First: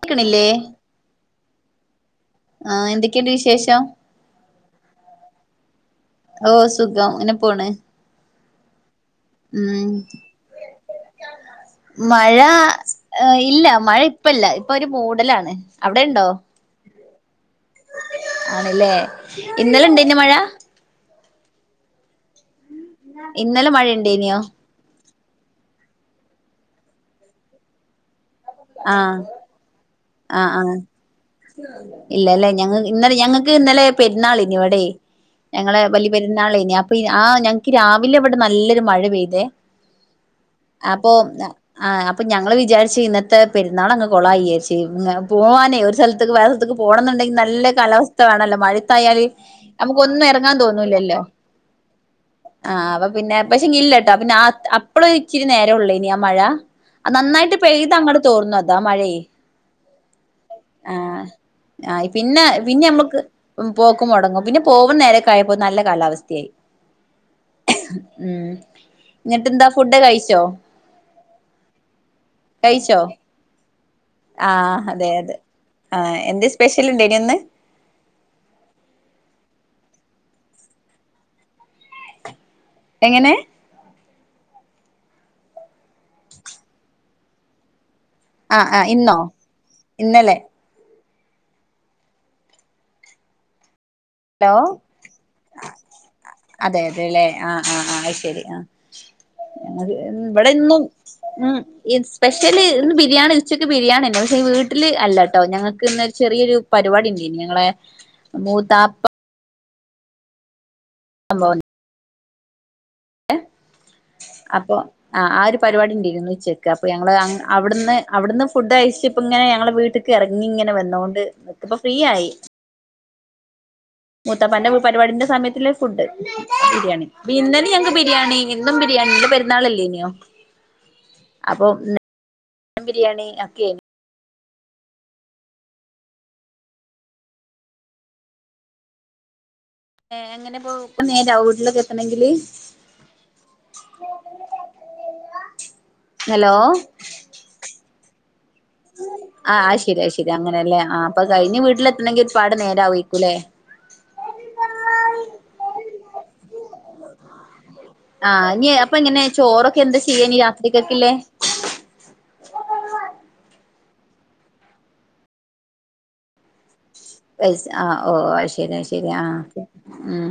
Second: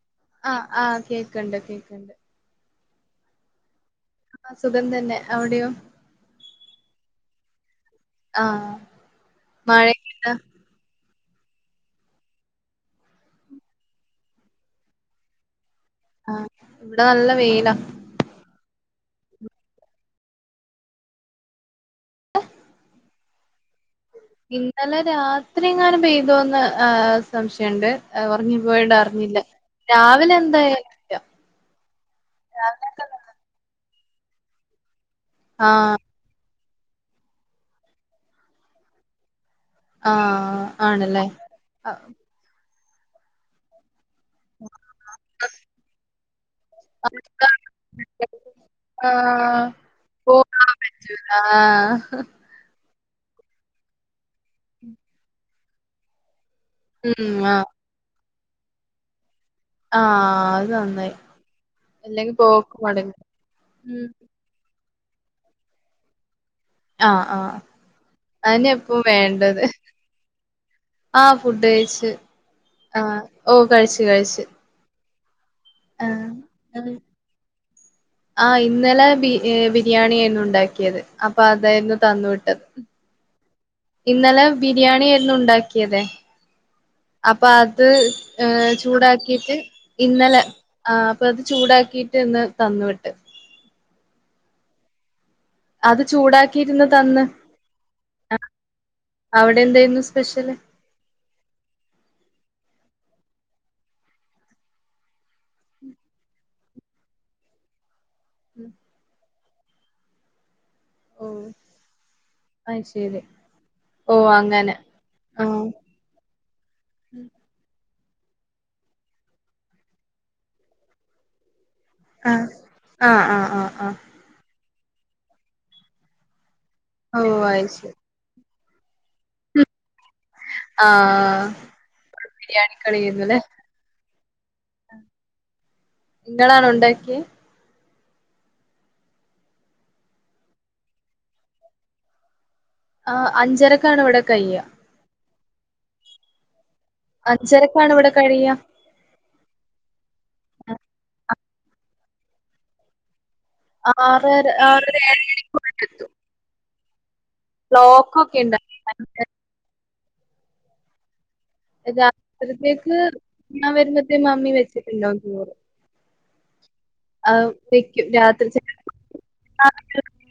കേക്കണില്ലേ ആഹ് ആഹ് കേക്ക്ണ്ട് കേക്ക്ണ്ട്. ആഹ് എന്തെക്കെണ്ട് വിശേഷം? ആഹ് സുഖംതന്നെ അവടെയോ? ഓഹ് സുഖം ങ്ങനെ പോണ്. ആഹ് ഉം മഴയൊക്കെണ്ടാ മഴ ഏഹ് ഇല്ല മഴ ഇപ്പെല്ല ഇപ്പൊരു മൂടലാണ്. അവിടെ ആഹ് ഇവടെ നല്ല വെയിലാ. ആണ്ല്ലേ ഇന്നലെ ണ്ടേന്നോ മഴ ഇന്നലെ മഴണ്ടേന്യോ? ഇന്നലെ രാത്രി ങ്ങാനും പെയ്തോന്ന് ഏഹ് സംശയണ്ട്. ഏഹ് ഓർങ്ങി ആഹ് പോയോണ്ടർഞ്ഞില്ല. ആഹ് ആഹ് ഇല്ലല്ലേ ഞങ്ങ രാവിലെയൊക്കെ ഇന്നലെ ഞങ്ങക്ക് ഇന്നലെ പെര്ന്നാളേനിവടെ ഞങ്ങളെ ആഹ് ബലിപെരുന്നാളേനി അപ്പൊ ആഹ് ഞങ്ങക്ക് രാവിലെവടെ നല്ലൊരു മഴ പെയ്തേ ആഹ് അപ്പൊ ആണല്ലേ ആഹ് അപ്പ ഞങ്ങള് വിചാര്ച്ച് ഇന്നത്തെ പെര്ന്നാളങ്ങ് കൊളായി വിയാര്ച്ച് മ് പോവാനേ ഒരു സ്ഥൽത്ത്ക്ക് വേറെ ത്ത്ക്ക് പോണന്ന്ണ്ടെങ്കി നല്ല കാലാവസ്ഥ വേണല്ലോ മഴത്തായാല് അമ്മക്കൊന്നും എറങ്ങാൻ പോകാൻ തോന്നൂല്ലല്ലോ. പറ്റൂല ആഹ് ആഹ് അപ്പൊപിന്നെ പക്ഷേ ഇല്ലാട്ടോ പിന്നെ ആ അപ്പഴ് ഇച്ചിരി നേരം ഉള്ളേനി ആ മഴ ഉം നന്നായിട്ട് ആഹ് പെയ്ത് അങ്ങട് തോർന്നു അതാ മഴയേ ആഹ് അത് നന്നായി ആഹ് ആ അല്ലെങ്കി പിന്നെ പോക്ക് മൊടങ്ങും പിന്നെമ്മക്ക് പോക്ക് ഉം മൊടങ്ങും പിന്നെ പോവുന്നനേരൊക്കായപ്പോ നല്ല കാലാവസ്ഥയി ആഹ് ആഹ് ഉം അതന്നെ ഇപ്പൊ വേണ്ടത് ന്നിട്ട്ന്താ ഫുഡ് കയിച്ചോ ആഹ് ഫുഡ് കഴിച്ച് ആഹ് ഓ കഴിച്ച് കഴിച്ച് ആഹ് അതെയതെ ആഹ് എന്ത് സ്പെഷലിണ്ടേനിന്ന് ആഹ് ഇന്നലെ ബി ബിരിയാണി ആയിരുന്നു ഉണ്ടാക്കിയത് അപ്പ അതായിരുന്നു തന്നു വിട്ടത് എങ്ങനെ ഇന്നലെ ബിരിയാണി ആയിരുന്നു ഉണ്ടാക്കിയതേ അപ്പ അത് ഏ ആ ആ ഇന്നോ ചൂടാക്കിട്ട് ഇന്നലെ ആഹ് അപ്പത് ചൂടാക്കിയിട്ട് ഇന്ന് തന്ന് വിട്ട് ഹലോ അത് ചൂടാക്കിയിരുന്ന് അതെല്ലോ ല്ലേ തന്ന് ആഹ് ആഹ് ആഹ് അയിശരി ആ അവിടെ എന്തായിരുന്നു ഇവിടെ സ്പെഷ്യല് ഇന്നും ഉം ഈ സ്പെഷ്യല് ഇന്ന് ബിരിയാണി ഉച്ചക്ക് ബിരിയാണിണ്ട് പക്ഷെ വീട്ടിൽ അല്ലട്ടോ ഞങ്ങക്ക് ഇന്നൊരു ചെറിയൊരു പരിപാടില്ലേന് ങ്ങളെ ഉം. മൂത്താപ്പ അമ്പോൻ അയിശരി അപ്പൊ ആ ആ ഒരു ആഹ് പരിപാടി ഇണ്ടേ ഇന്ന് ഉച്ച ക്ക് അപ്പൊ ഞങ്ങള് അങ്ങ് അവിടുന്ന് അവിടുന്ന് ഫുഡ് കയച്ചിപ്പ ഇങ്ങനെ ഞങ്ങള് വീട്ടിക്ക് ഇറങ്ങി ഇങ്ങനെ വന്നോണ്ട് ഇപ്പൊ ഫ്രീ ആയി ആഹ് ആഹ് ആഹ് ആഹ് ആഹ് മൂത്താപ്പാന്റെ പരിപാടിന്റെ സമയത്ത് ഇല്ലേ ഫുഡ് ബിരിയാണി ഓഹ് അത് ഇന്നലെ ശരി ഞങ്ങക്ക് ബിരിയാണി എന്നും ബിരിയാണി ഇന്ന് പെരുന്നാളല്ലേ നിയോ ആഹ് അപ്പൊ [inaudible] ബിരിയാണി ബിരിയാണിക്കറിയായിരുന്നുല്ലേ [unintelligible] ഇങ്ങളാണോ ഒണ്ടാക്കിയേ ഏഹ് എങ്ങനിപോ ഇപ്പ നേരാവുവോവീട്ടിലൊക്കെ എത്തണെങ്കില് ആഹ് അഞ്ചരക്കാണ് ഇവിടെ കൈയ്യ ഹലോ അച്ചരക്കാണ് ഇവിടെ കഴിയ ആഹ് അശരി അശരി അങ്ങനല്ലേ ആ അപ്പൊ കഴിഞ്ഞ് വീട്ടിലെത്തണെങ്കി ഒരുപാട് നേരം ആവൂവാരിക്കൂല്ലേ ആറര ആറര ഏഴണി ബ്ലോക്കൊക്കെ ആഹ് ഇനി അപ്പ ഉണ്ടാവും എങ്ങനെ ചോറൊക്കെ എന്താ ചെയ്യ ഇനി രാത്രിക്കേക്കില്ലേ രാത്രിത്തേക്ക് ഞാൻ വരുമ്പത്തേന് മാമ്മി വെച്ചിട്ടുണ്ടാകും ചോറ് അത് റൈസ് ആ വെക്കും ഓ രാത്രി അയിശരി അയിശരി ആ ക്കും ഉം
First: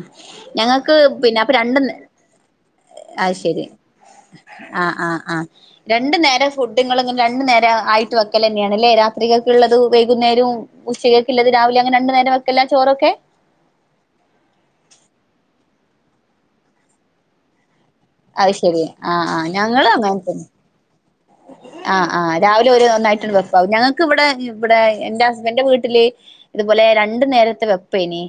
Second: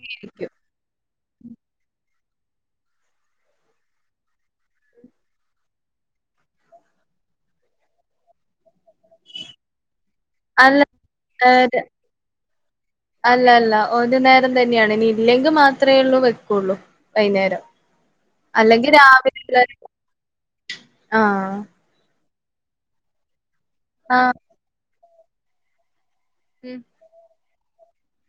ഞങ്ങ ക്ക് പിന്നെ അപ്പ രണ്ടും ആയിശരി ആഹ് ആഹ് ആഹ് രണ്ടു നേരം ഫുഡ് ഇങ്ങള് രണ്ടു നേരം ആയിട്ട് വെക്കല് തന്നെയാണ് അല്ലേ രാ ത്രികക്ക്ളളത് വൈകുന്നേരവും അല്ല ഉച്ചക്കേക്കിള്ളത് രാവിലെ ഏഹ് അങ്ങനെ രണ്ടു നേരം വെക്കല്ല ചോറൊക്കെ അല്ല അല്ല ഒരു നേരം തന്നെയാണ് ഇനി ഇല്ലെങ്കിൽ മാത്രമേ ഉള്ളൂ വെക്കുള്ളൂ വൈയ്യുന്നേരം അത്ശരി ആ ആ ഞങ്ങളും അങ്ങനെ തന്നെ ആഹ് ആഹ് ആഹ് രാവിലെ ഒരു ഒന്നായിഡ് വെപ്പാവും ഞങ്ങക്ക് ഇവിടെ ആഹ് ഇവിടെ എന്റെ ഹസ്ബൻഡിന്റെ വീട്ടില് ഉം ഇതുപോലെ രണ്ടു നേരത്തെ വെപ്പാ ഇനി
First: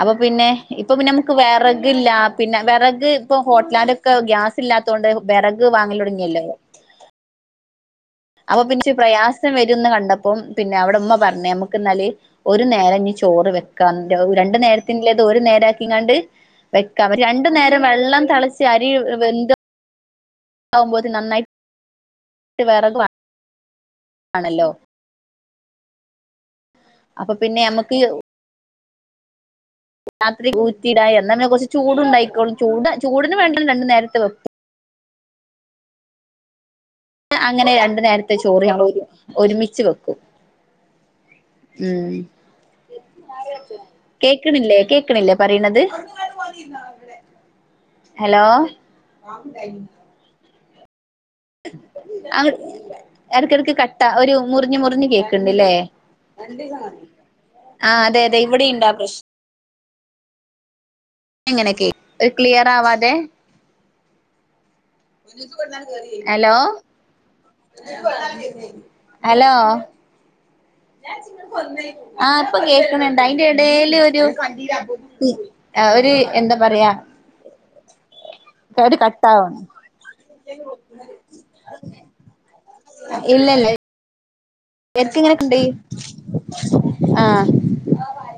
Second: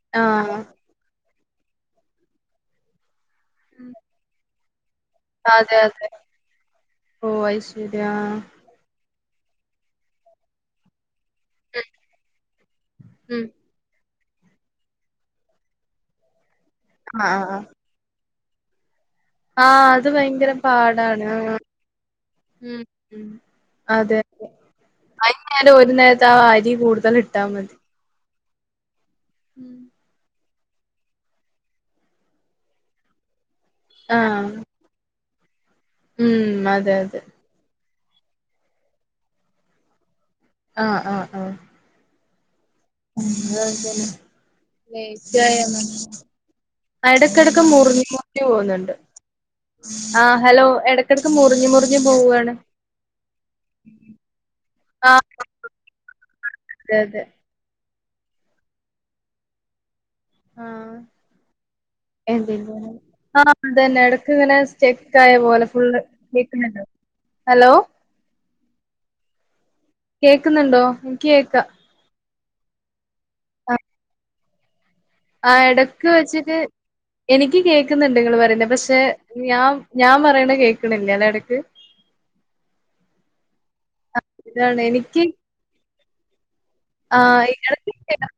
അപ്പ പിന്നെ ആഹ് ഇപ്പ പിന്നെ നമുക്ക് വിറകില്ല പിന്നെ വിറക് ഇപ്പോ ഹോട്ടലാൻഡൊക്കെ ഗ്യാസ് ഇല്ലാത്തോണ്ട് വെറക് അതെ വാങ്ങല് അതെ തൊടങ്ങിയല്ലോ ഓ അയിശെരിയാ അപ്പൊ പിന്നെ ഇച്ചിരി പ്രയാസം വരുംന്ന് കണ്ടപ്പം പിന്നെ അവിടിമ്മാ പറഞ്ഞ് ഉം നമുക്കിന്നാല് ഒരു നേരം ഇനി ഉം ചോറ് വെ ക്കാം രണ്ടു നേരത്തിനില്ലാതെ ഒരു നേരം ആക്കി ഇങ്ങാണ്ട് വെക്കാം അപ്പൊ ആഹ് രണ്ടു ആഹ് നേരം വെള്ളം തെളച്ച് അരി വെന്ത് ആഹ് അത് ഭയങ്കരം ആവുമ്പോത്തിന് പാടാണ് നന്നായിട്ട് ആഹ് ഉം വെറക് അതെ അതെ വാണല്ലോ അയിന് നേരം ഒരു നേരത്തെ ആഹ് അരി കൂടു അപ്പൊ പിന്നെ നമ്മുക്ക് ഉം എന്നാപിന്നെ കുറച്ച് ചൂടു ഉണ്ടായിക്കോളൂ ചൂട് ചൂടിന് വേണ്ടി രണ്ട് നേരത്ത് ആഹ് വെക്കും ഉം അതെ അതെ അങ്ങനെ രണ്ടു നേരത്തെ ചോറ് നമ്മൾ ഒരുമി ഒരുമിച്ച് വെക്കും ആഹ് ആഹ് ആഹ് ഉം കേക്കണില്ലേ കേക്കണില്ലേ ലേറ്റായി പറയണത് ഇടക്കെടയ്ക്ക് മുറിഞ്ഞു മുറിഞ്ഞു ഹലോ പോകുന്നുണ്ട് ആഹ് ഹലോ എട മുറിഞ്ഞു മുറിഞ്ഞു പോവാണ് എടക്കിടക്ക് കട്ട ഒരു മുറിഞ്ഞ് മുറിഞ്ഞ് ആഹ് കേക്കണ്ടില്ലേ അതെ അതെ. ആഹ് അതെ അതെ ഇവടെ ഉണ്ടാ പ്രശ്നം ആഹ്. എങ്ങനെക്കെ ഒരു ക്ലിയർ ആവാതെ ആഹ് അതന്നെ ഇടക്ക് ഇങ്ങനെ സ്റ്റക്ക് ആയ പോലെ ഫുള്ള് ഹലോ കേക്കുന്നുണ്ടോ ഹലോ ഹലോ കേക്കുന്നുണ്ടോ എനിക്ക് കേക്കാം. ആഹ് ഇപ്പൊ കേക്കണുണ്ട് അയിന്റെ ആഹ് എടേലൊരു ആഹ് എടക്ക് ഒരു എന്താ വെച്ചിട്ട് പറയാ എനിക്ക് കേൾക്കുന്നുണ്ട് നിങ്ങള് പറയുന്ന ഒരു പക്ഷെ കട്ടാവണ് ഞാൻ ഞാൻ പറയണ കേൾക്കണില്ല അല്ലേ ഇടയ്ക്ക് ഇല്ലില്ല ആഹ് ഇതാണ് എനിക്ക് എക്കങ്നുണ്ട് ആഹ് [unintelligible]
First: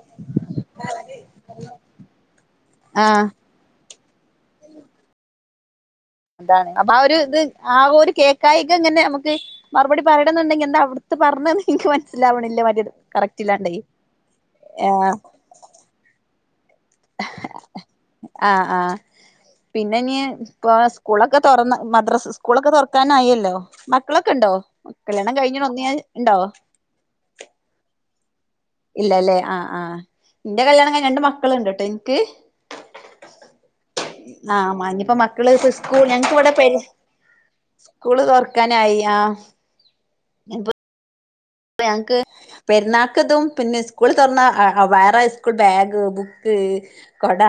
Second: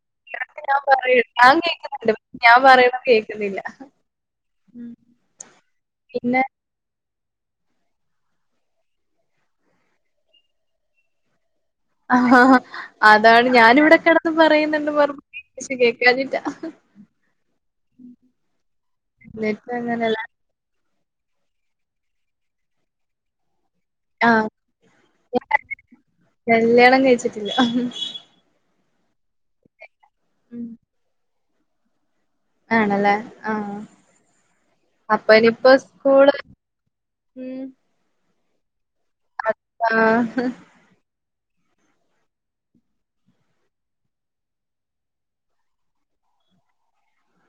ഞാൻ പറ ഞാൻ കേൾക്കുന്നുണ്ട് ഞാൻ പറയണത് ആഹ് കേൾക്കുന്നില്ല ഉം അപ്പൊ ആഹ് ഒരു ഇത് ആഹ് ഒരു കേക്കായിക ഇങ്ങനെ നമുക്ക് മറുപടി പറയണന്നുണ്ടങ്കിൽ എന്താ അവിടുത്തെ പർണത് ആഹ് അതാണ് ഞാനിവിടെക്കെടന്ന് പറയുന്നുണ്ട് ആഹ് മറു പക്ഷെ കേക്കാഞ്ഞിട്ടാ ആഹ് ആഹ് എന്നിട്ട് പിന്നെ ഇനി അങ്ങനെല്ല സ്കൂളൊക്കെ തുറന്ന മദ്രസ് സ്കൂളൊക്കെ തുറക്കാനായല്ലോ മക്കളൊക്ക ആഹ് ഉണ്ടോ കല്യാണം കഴിഞ്ഞണ് ഒന്നിയാ ഉണ്ടോ കല്യാണം കൈയ്ച്ചി ട്ടില്ല ഇല്ല അല്ലേ ആഹ് ആഹ് എന്റെ ഉം കല്യാണം കൈയ്ഞ്ഞ് രണ്ട് മക്കള്ണ്ട് ട്ടോ എനിക്ക് ആണല്ലേ ആഹ് ആഹ് മാ ഇഞ്ഞിയിപ്പോ അപ്പൊ മക്കള് ഇനിയിപ്പോ സ്കൂൾ ഞങ്ങക്ക് സ്കൂള് ഇവിടെ പരിചയ ഉം സ്കൂള് തൊറക്കാനായി ആഹ് ആഹ് ഞങ്ങക്ക് പെരുന്നാക്കതും പിന്നെ സ്കൂൾ തൊറന്ന വേറെ സ്കൂൾ ബാഗ് ബുക്ക് കൊട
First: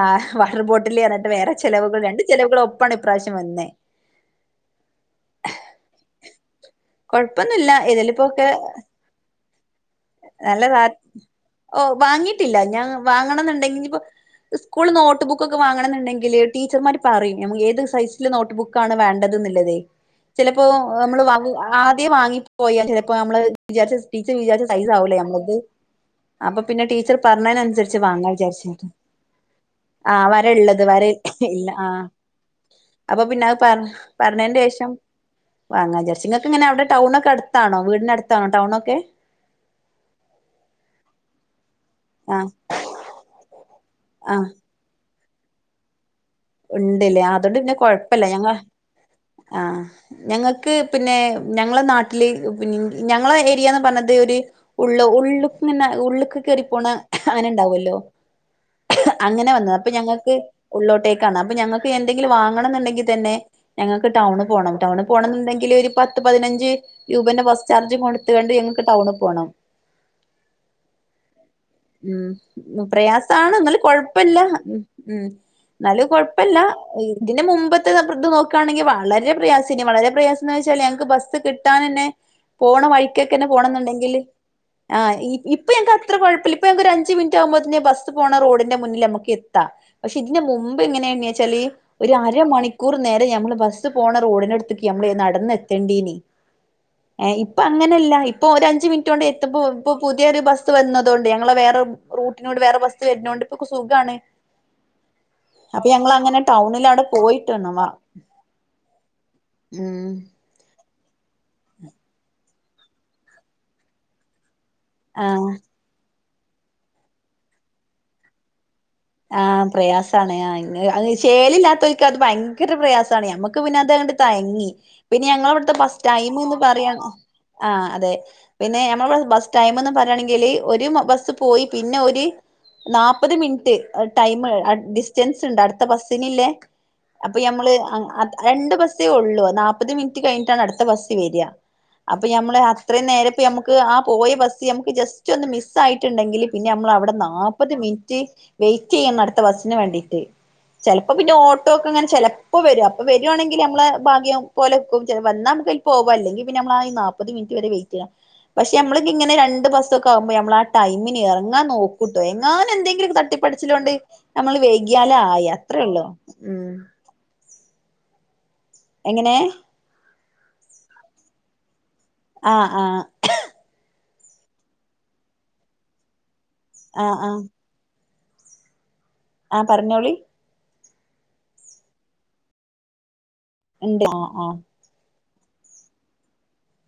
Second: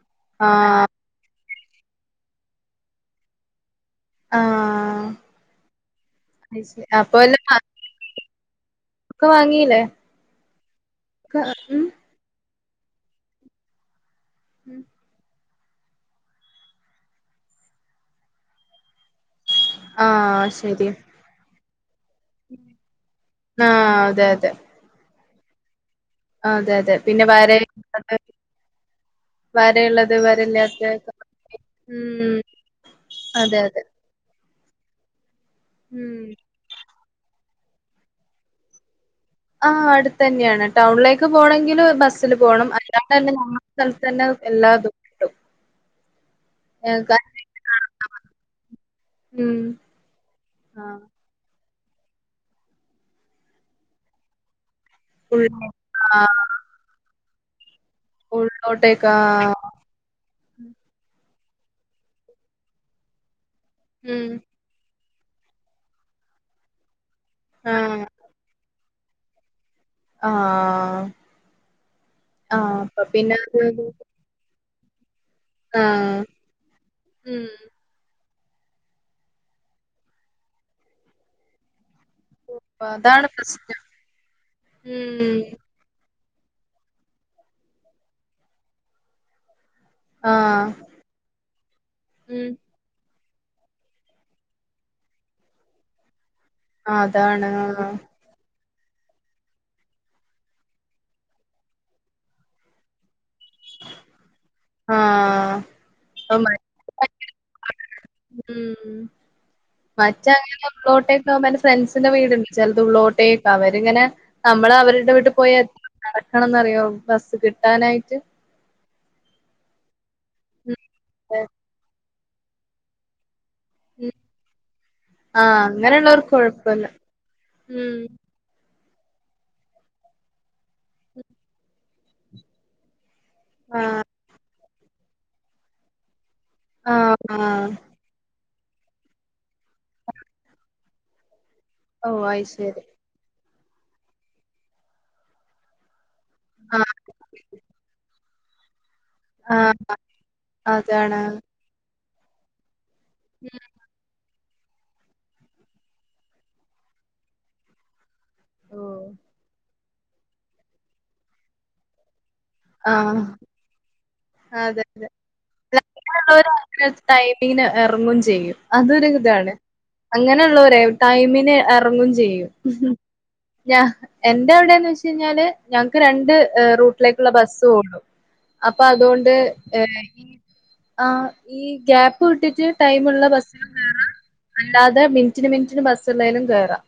വാട്ടർ ആഹ് ബോട്ടിൽ പറഞ്ഞിട്ട് വേറെ ചെിലവുകൾ രണ്ട് ചെിലവുകൾ ഒപ്പാണ് ഇപ്രാവശ്യം വന്നേ ആഹ് അത് ശരി അപ്പൊ വല്ല കൊഴപ്പൊന്നുല്ല ഏതലിപ്പോക്കെ ഒക്കെ വാങ്ങീല്ലേ നല്ലത ക്ക് ഓ ഉം വാങ്ങിട്ടില്ല ഞാൻ വാങ്ങണം എന്നുണ്ടെങ്കി ഇപ്പോ സ്കൂൾ നോട്ട്ബുക്ക് ബുക്കൊക്കെ വാങ്ങണമുണ്ടെങ്കിൽ ടീച്ചർമാർ പറയും നമുക്ക് ഏത് സൈസില് നോട്ട്ുക്കാണ് വേണ്ടതെന്ന ള്ളത് ആഹ് ചിലപ്പോ ശരി നമ്മള് ആദ്യം വാങ്ങി പോയാൽ ഇപ്പൊ നമ്മള് വിചാരിച്ച ആഹ് അതെ ടീച്ചറ് അതെ വിചാരിച്ച സൈസ് ആവൂല്ലേ നമ്മള്ക്ക് അപ്പൊ അതെ പിന്നെ അതെ ടീച്ചർ വര പറഞ്ഞതിനനുസരിച്ച് വാങ്ങാ വിചാരിച്ച വരയുള്ളത് ആഹ് വര ള്ളത് വര വരയില്ലാത്ത ഇ ഇല്ല ആഹ് ഉം അപ്പൊ പിന്നെ അത് അതെ അതെ പറഞ്ഞ പറഞ്ഞന്റേഷം വാങ്ങാന്ന് വിചാരിച്ച് ഉം നിങ്ങക്കിങ്ങനെ അവിടെ ടൗണെക്ക അടുത്താണോ വീടിനടുത്താണോ ടൗണൊക്കെ ആഹ് അടുത്തന്നെയാണ് ടൗണിലേക്ക് പോണങ്കില് ബസ്സില് ആഹ് പോണം അല്ലാണ്ട ന്നെ ഞമ്മ സ്ഥലത്തന്നെ ആഹ് എല്ലാതും ഞങ്ങക്ക് ഉണ്ടില്ലേ അതുകൊണ്ട് അയിനായിട്ട് പിന്നെ നടന്നാ കൊഴപ്പല്ല മതി. ഞങ്ങ ഉം ആഹ് ഞങ്ങൾക്ക് ആഹ് പിന്നെ ഞങ്ങളെ നാട്ടില് ഉം പി ഞങ്ങളെ ഏരിയാന്ന് പറഞ്ഞത് ഒരു ഉള്ള് ഉള്ള് ഉള്ളോ ഇങ്ങനെ ഉള്ള്ക്ക് ആഹ് കേറി പോണ അങ്ങനെ ഉണ്ടാവോല്ലോ ഉള്ളോട്ടേക്കാ അങ്ങനെ വന്നത് അപ്പൊ ഞങ്ങക്ക് ഉള്ളോട്ടേ ക്കാണാ അപ്പ ഞൾക്ക് എന്തെങ്കിലും വാങ്ങണംന്നുണ്ടെങ്കി തന്നെ ഞങ്ങക്ക് ഉം ടൗണി പോണം ടൗണ് പോണം ന്നുണ്ടെങ്കില് ഒരു പത്ത് പതിനഞ്ച് രൂപേന്റെ ബസ് ചാർജ് ആഹ് കൊടുത്തു കൊണ്ട് ഞങ്ങക്ക് ടൗണി പോണം ആഹ് ആഹ് ഊം അപ്പൊ പിന്നെ പ്രയാസമാണ് എന്നാലും അത് കൊഴ ല്ല ഉം ഉം എന്നാലും കൊഴ ആഹ് ഇപ്പെല്ല ഇതിന് ഉം മുമ്പത്തെ നപ്രത്ത് ഇത് നോക്കാണെങ്കി വളരെ പ്രയാസ ഇനി വളരെ പ്രയാസം എന്ന് വെച്ചാലേ ഞങ്ങക്ക് ബസ് കി കിട്ടാനന്നെ പോണ അപ്പൊ അതാണ് വഴിക്കെക്കെന്ന പോണം പ്രശ്നം എന്നുണ്ടെങ്കില് ആഹ് ഇ ഉം ഇപ്പ് ഇപ്പ ഞങ്ങക്ക് അത്ര കുഴപ്പുല്ല ഇപ്പ ഞങ്ങക്ക് ഒരു അഞ്ച് മിനിറ്റാവുമ്പോ തന്നെ ബസ് പോണ റോഡിന്റെ മുന്നിലമുക്ക് എത്താ പക്ഷെ ഇതിന് മുമ്പ് ആഹ് മുമ്പ് എങ്ങനെണെച്ചാല് ഒരു ഉം അരമണിക്കൂറ് നേര ത്തേ ഞമ്മള് ബസ് പോണ റോഡിന ടുത്തെക്ക് യമ്മള് ചെന്ന് നടന്ന എത്തേണ്ടീനി ഏഹ് അതാണ് ഇപ്പ ആഹ് അങ്ങനെല്ല ഇ ഇപ്പോ ഒര് അഞ്ച് മിനിറ്റോണ്ട് എത്തുമ്പോ ഇപ്പോ പുതിയൊര് ബസ് വന്നതുകൊണ്ട് ഞങ്ങള് വേറെ റൂട്ടിനോട് വേറെ ബസ് വരണോണ്ട് ഇപ്പൊ കു സുഖാണ് ആഹ് അപ്പ ഞങ്ങളങ്ങനെ ടൗണിലവടെ പോയിട്ടു വന്നവാ ഊം വച്ച [unintelligible] കോട്ടയത്തോവുമ്പ എൻറ ഫ്രണ്ട്സിന്റെ വീട്ണ്ട് ചെലത് ഉള്ളോട്ടേക്ക അവരി ഇങ്ങനെ നമ്മള അവര് എന്റ ആ വീട്ട് പോയാ നടക്കണംന്നറിയോ ബസ്സ് കിട്ടാനായിട്ട് ആഹ് പ്രയാസാണ് ഉം ആഹ് അത് അതെ ശേലില്ലാത്തവരിക്ക് അത് ഭയങ്കര പ്രയാസാണ് ഞമ്മ ക്ക് പിന്ന ഉം അതങ്ങട്ട് തയങ്ങി പിന്നെ ആഹ് ഞങ്ങളവിടുത്തെ ബസ് അങ്ങനെയുള്ളവർക്ക് ടൈമൊന്ന് കൊഴപ്പല്ല പറയാൻ ആഹ് ഉം അതെ പിന്നെ ഞമ്മളവട ബസ് ടൈമെന്ന് പറേണെങ്കില് ഒരു ബ ബസ്സ് പോയി പിന്നെ ഒര് നാപ്പ ഒരു മിനിറ്റ് ആഹ് ടൈമ് അ ഡിസ്റ്റൻസ് ഇണ്ട് അടുത്ത ബസ്സിനില്ലേ ആഹ് അപ്പൊ ആഹ് ഞമ്മള് അ അത് രണ്ട് ബസ്സേ ഒള്ളൂ നാപ്പത് മിനിറ്റ് കഴിഞ്ഞിട്ടാണ് അടുത്ത ബസ് വരിക ഓ അപ്പൊ ഞമ്മള് അയ്ശരി അത്രയും നേരപ്പേ നമുക്ക് ആ പോയ ബസ് നമ്മക്ക് ജസ്റ്റ് റ്റൊന്ന് മിസ് ആയിട്ടുണ്ടെങ്കില് പിന്നെ നമ്മൾ ആഹ് അവിടെ നാപ്പത് മിനിറ്റ് വെയിറ്റെയ്യണ്ണ അടു ത്തബസ്സിന് ആഹ് വേണ്ടീട്ട് ചെലപ്പോ അതാണ് പിന്നെ ഓട്ടോക്കെ അങ്ങനെ ചെലപ്പോ വരും അപ്പൊ വരുവാണെങ്കില് നമ്മള് ഭാഗ്യം പോലെക്കും ചെല വന്നാ നമുക്കിൽ പോവാ അല്ലെങ്കി പിന്നെ നമ്മളാ ആ ഈ നാപ്പത് മിനിറ്റ് വരെ വെയിറ്റ് ചെയ്യാം പക്ഷെ നമ്മളക്ക ഓഹ് ഇങ്ങെ രണ്ട് ബസ്സൊക്കെ ആവുമ്പേ നമ്മളാ ടൈമിന് ഏറങ്ങാൻനോക്കു കുട്ടു എങ്ങാനു എന്തെങ്കിലുക്ക ആഹ് തട്ടിപ്പെടച്ചിലൊണ്ട് നമ്മള് അതെ അതെ അല്ല വൈകിയാലായി അത്രേ ഉള്ളൂ അങ്ങനെയുള്ളവര് ഊം അങ്ങനെ ടൈമിങ്ങിന് എറങ്ങോം ചെയ്യും അതൊരു എങ്ങനെ ഇതാണ് അങ്ങനൊള്ളോരേയ് ടൈമിന് എറങ്ങും ചെയ്യും ആഹ് ആഹ് ഞാ എന്റെ അവിടെന്ന് വെച്ച്കഴിഞ്ഞാല് ഞങ്ങക്ക് രണ്ട് ഏഹ് ആഹ് റൂട്ടിലേക്കുള്ള ആഹ് ബസ്സ് പോകോള്ളു അപ്പ അതുകൊണ്ട് ആഹ് പറഞ്ഞോളി ആ ഈ ഗ്യാപ്പ് കിട്ടിട്ട് ടൈമുള്ള ബസ്സുക,, ഇണ്ട് ആഹ് ആഹ് അല്ലാതെ മിനിറ്റിന് മിനിറ്റിന് ബസ്സ് ഉള്ളേലും കേറാം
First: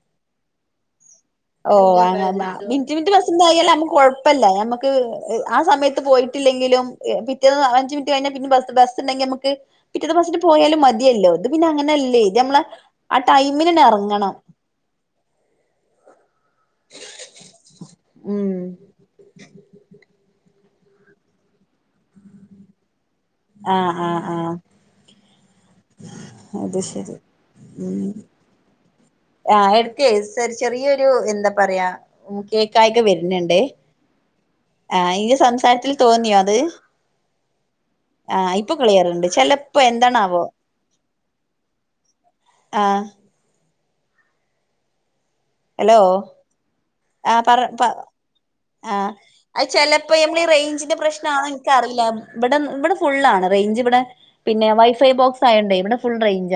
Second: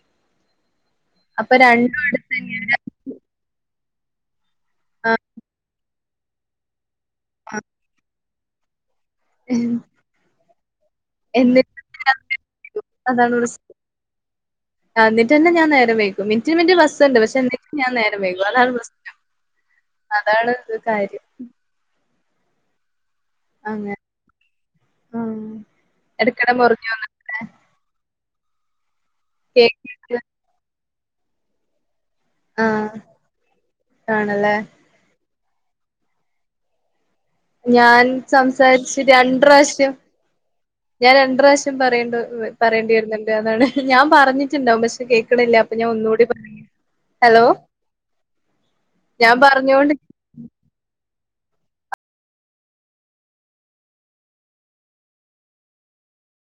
അപ്പൊ ഓ രണ്ടും അങ്ങന എടുത്തന്നെയാണ് മിനിറ്റ് മിനിറ്റ് ബസ്സെന്തായാലും നമ്മുക്ക് കൊഴപ്പെല്ല നമ്മക്ക് ആ സമയത്ത് ത്ത് പോയിട്ടില്ലെങ്കിലും പിറ്റേന്ന് അഞ്ച് മിനിറ്റ് കഴിഞ്ഞാ പിന്നെ ബസ് ബസ് ഇണ്ടെങ്കി നമക്ക് പിറ്റേത്തെ ബസ്സിന് പോയാലും മതിയല്ലോ ഇത് പിന്നെ എന്നിട്ട് അങ്ങനല്ലേ ഇത് നമ്മളെ ആ ടൈമിന്നനെ എറങ്ങണം ആ എന്നിട്ടന്നെ ഞാൻ നേരം വൈക്കും മിനിറ്റിന് മിനിറ്റിന് ബസ് ഒണ്ട് പക്ഷെ എന്നിട്ടും ഞാൻ നേരം വൈകും ഉം അതാണ് പ്രശ്നം അതാണ് ഒര് കാര്യം അങ്ങനെ ആഹ് ആഹ് ആഹ് ആഹ് എടക്കടെ അത് മുറിഞ്ഞു ശെരി വന്നിട്ട് ഉം ആ എടുക്കേ കേക്ക് സെ ചെറിയൊരു എന്താ പറയാ ഉ ആഹ് കേക്കായിക വെരുന്ന്ണ്ടേ ആണല്ലേ ആ ഈ സംസാരത്തിൽ തോന്നിയോ അത് ഞാൻ ആഹ് ഇപ്പൊ സംസാരിച്ച് ക്ലിയർണ്ട് ചെലപ്പോ രണ്ട്രാശ്യം എന്താണാവോ ഞാൻ രണ്ട്രാശ്യം പറയേണ്ടി പറയേണ്ടി ആഹ് വെരുന്നുണ്ട് അതാണ് ഞാൻ പറഞ്ഞിട്ടുണ്ടാവും പക്ഷെ കേക്കണില്ല ഹലോ ആ പറ പ്പ ഞാൻ അ പറഞ്ഞോണ്ട് ചെലപ്പോ ഇപ്പൊ നമ്മളീ റേഞ്ചിന്റെ പ്രശ്നാണോ എൻക്കറിയില്ല ഇവിടെ ഇവിടെ ഫുള്ളാണ് റേഞ്ചിവ്ടെ പിന്നെ വൈഫൈ ബോക്സായോണ്ടെ ഇവിടെ ഫുൾ റേഞ്ചാ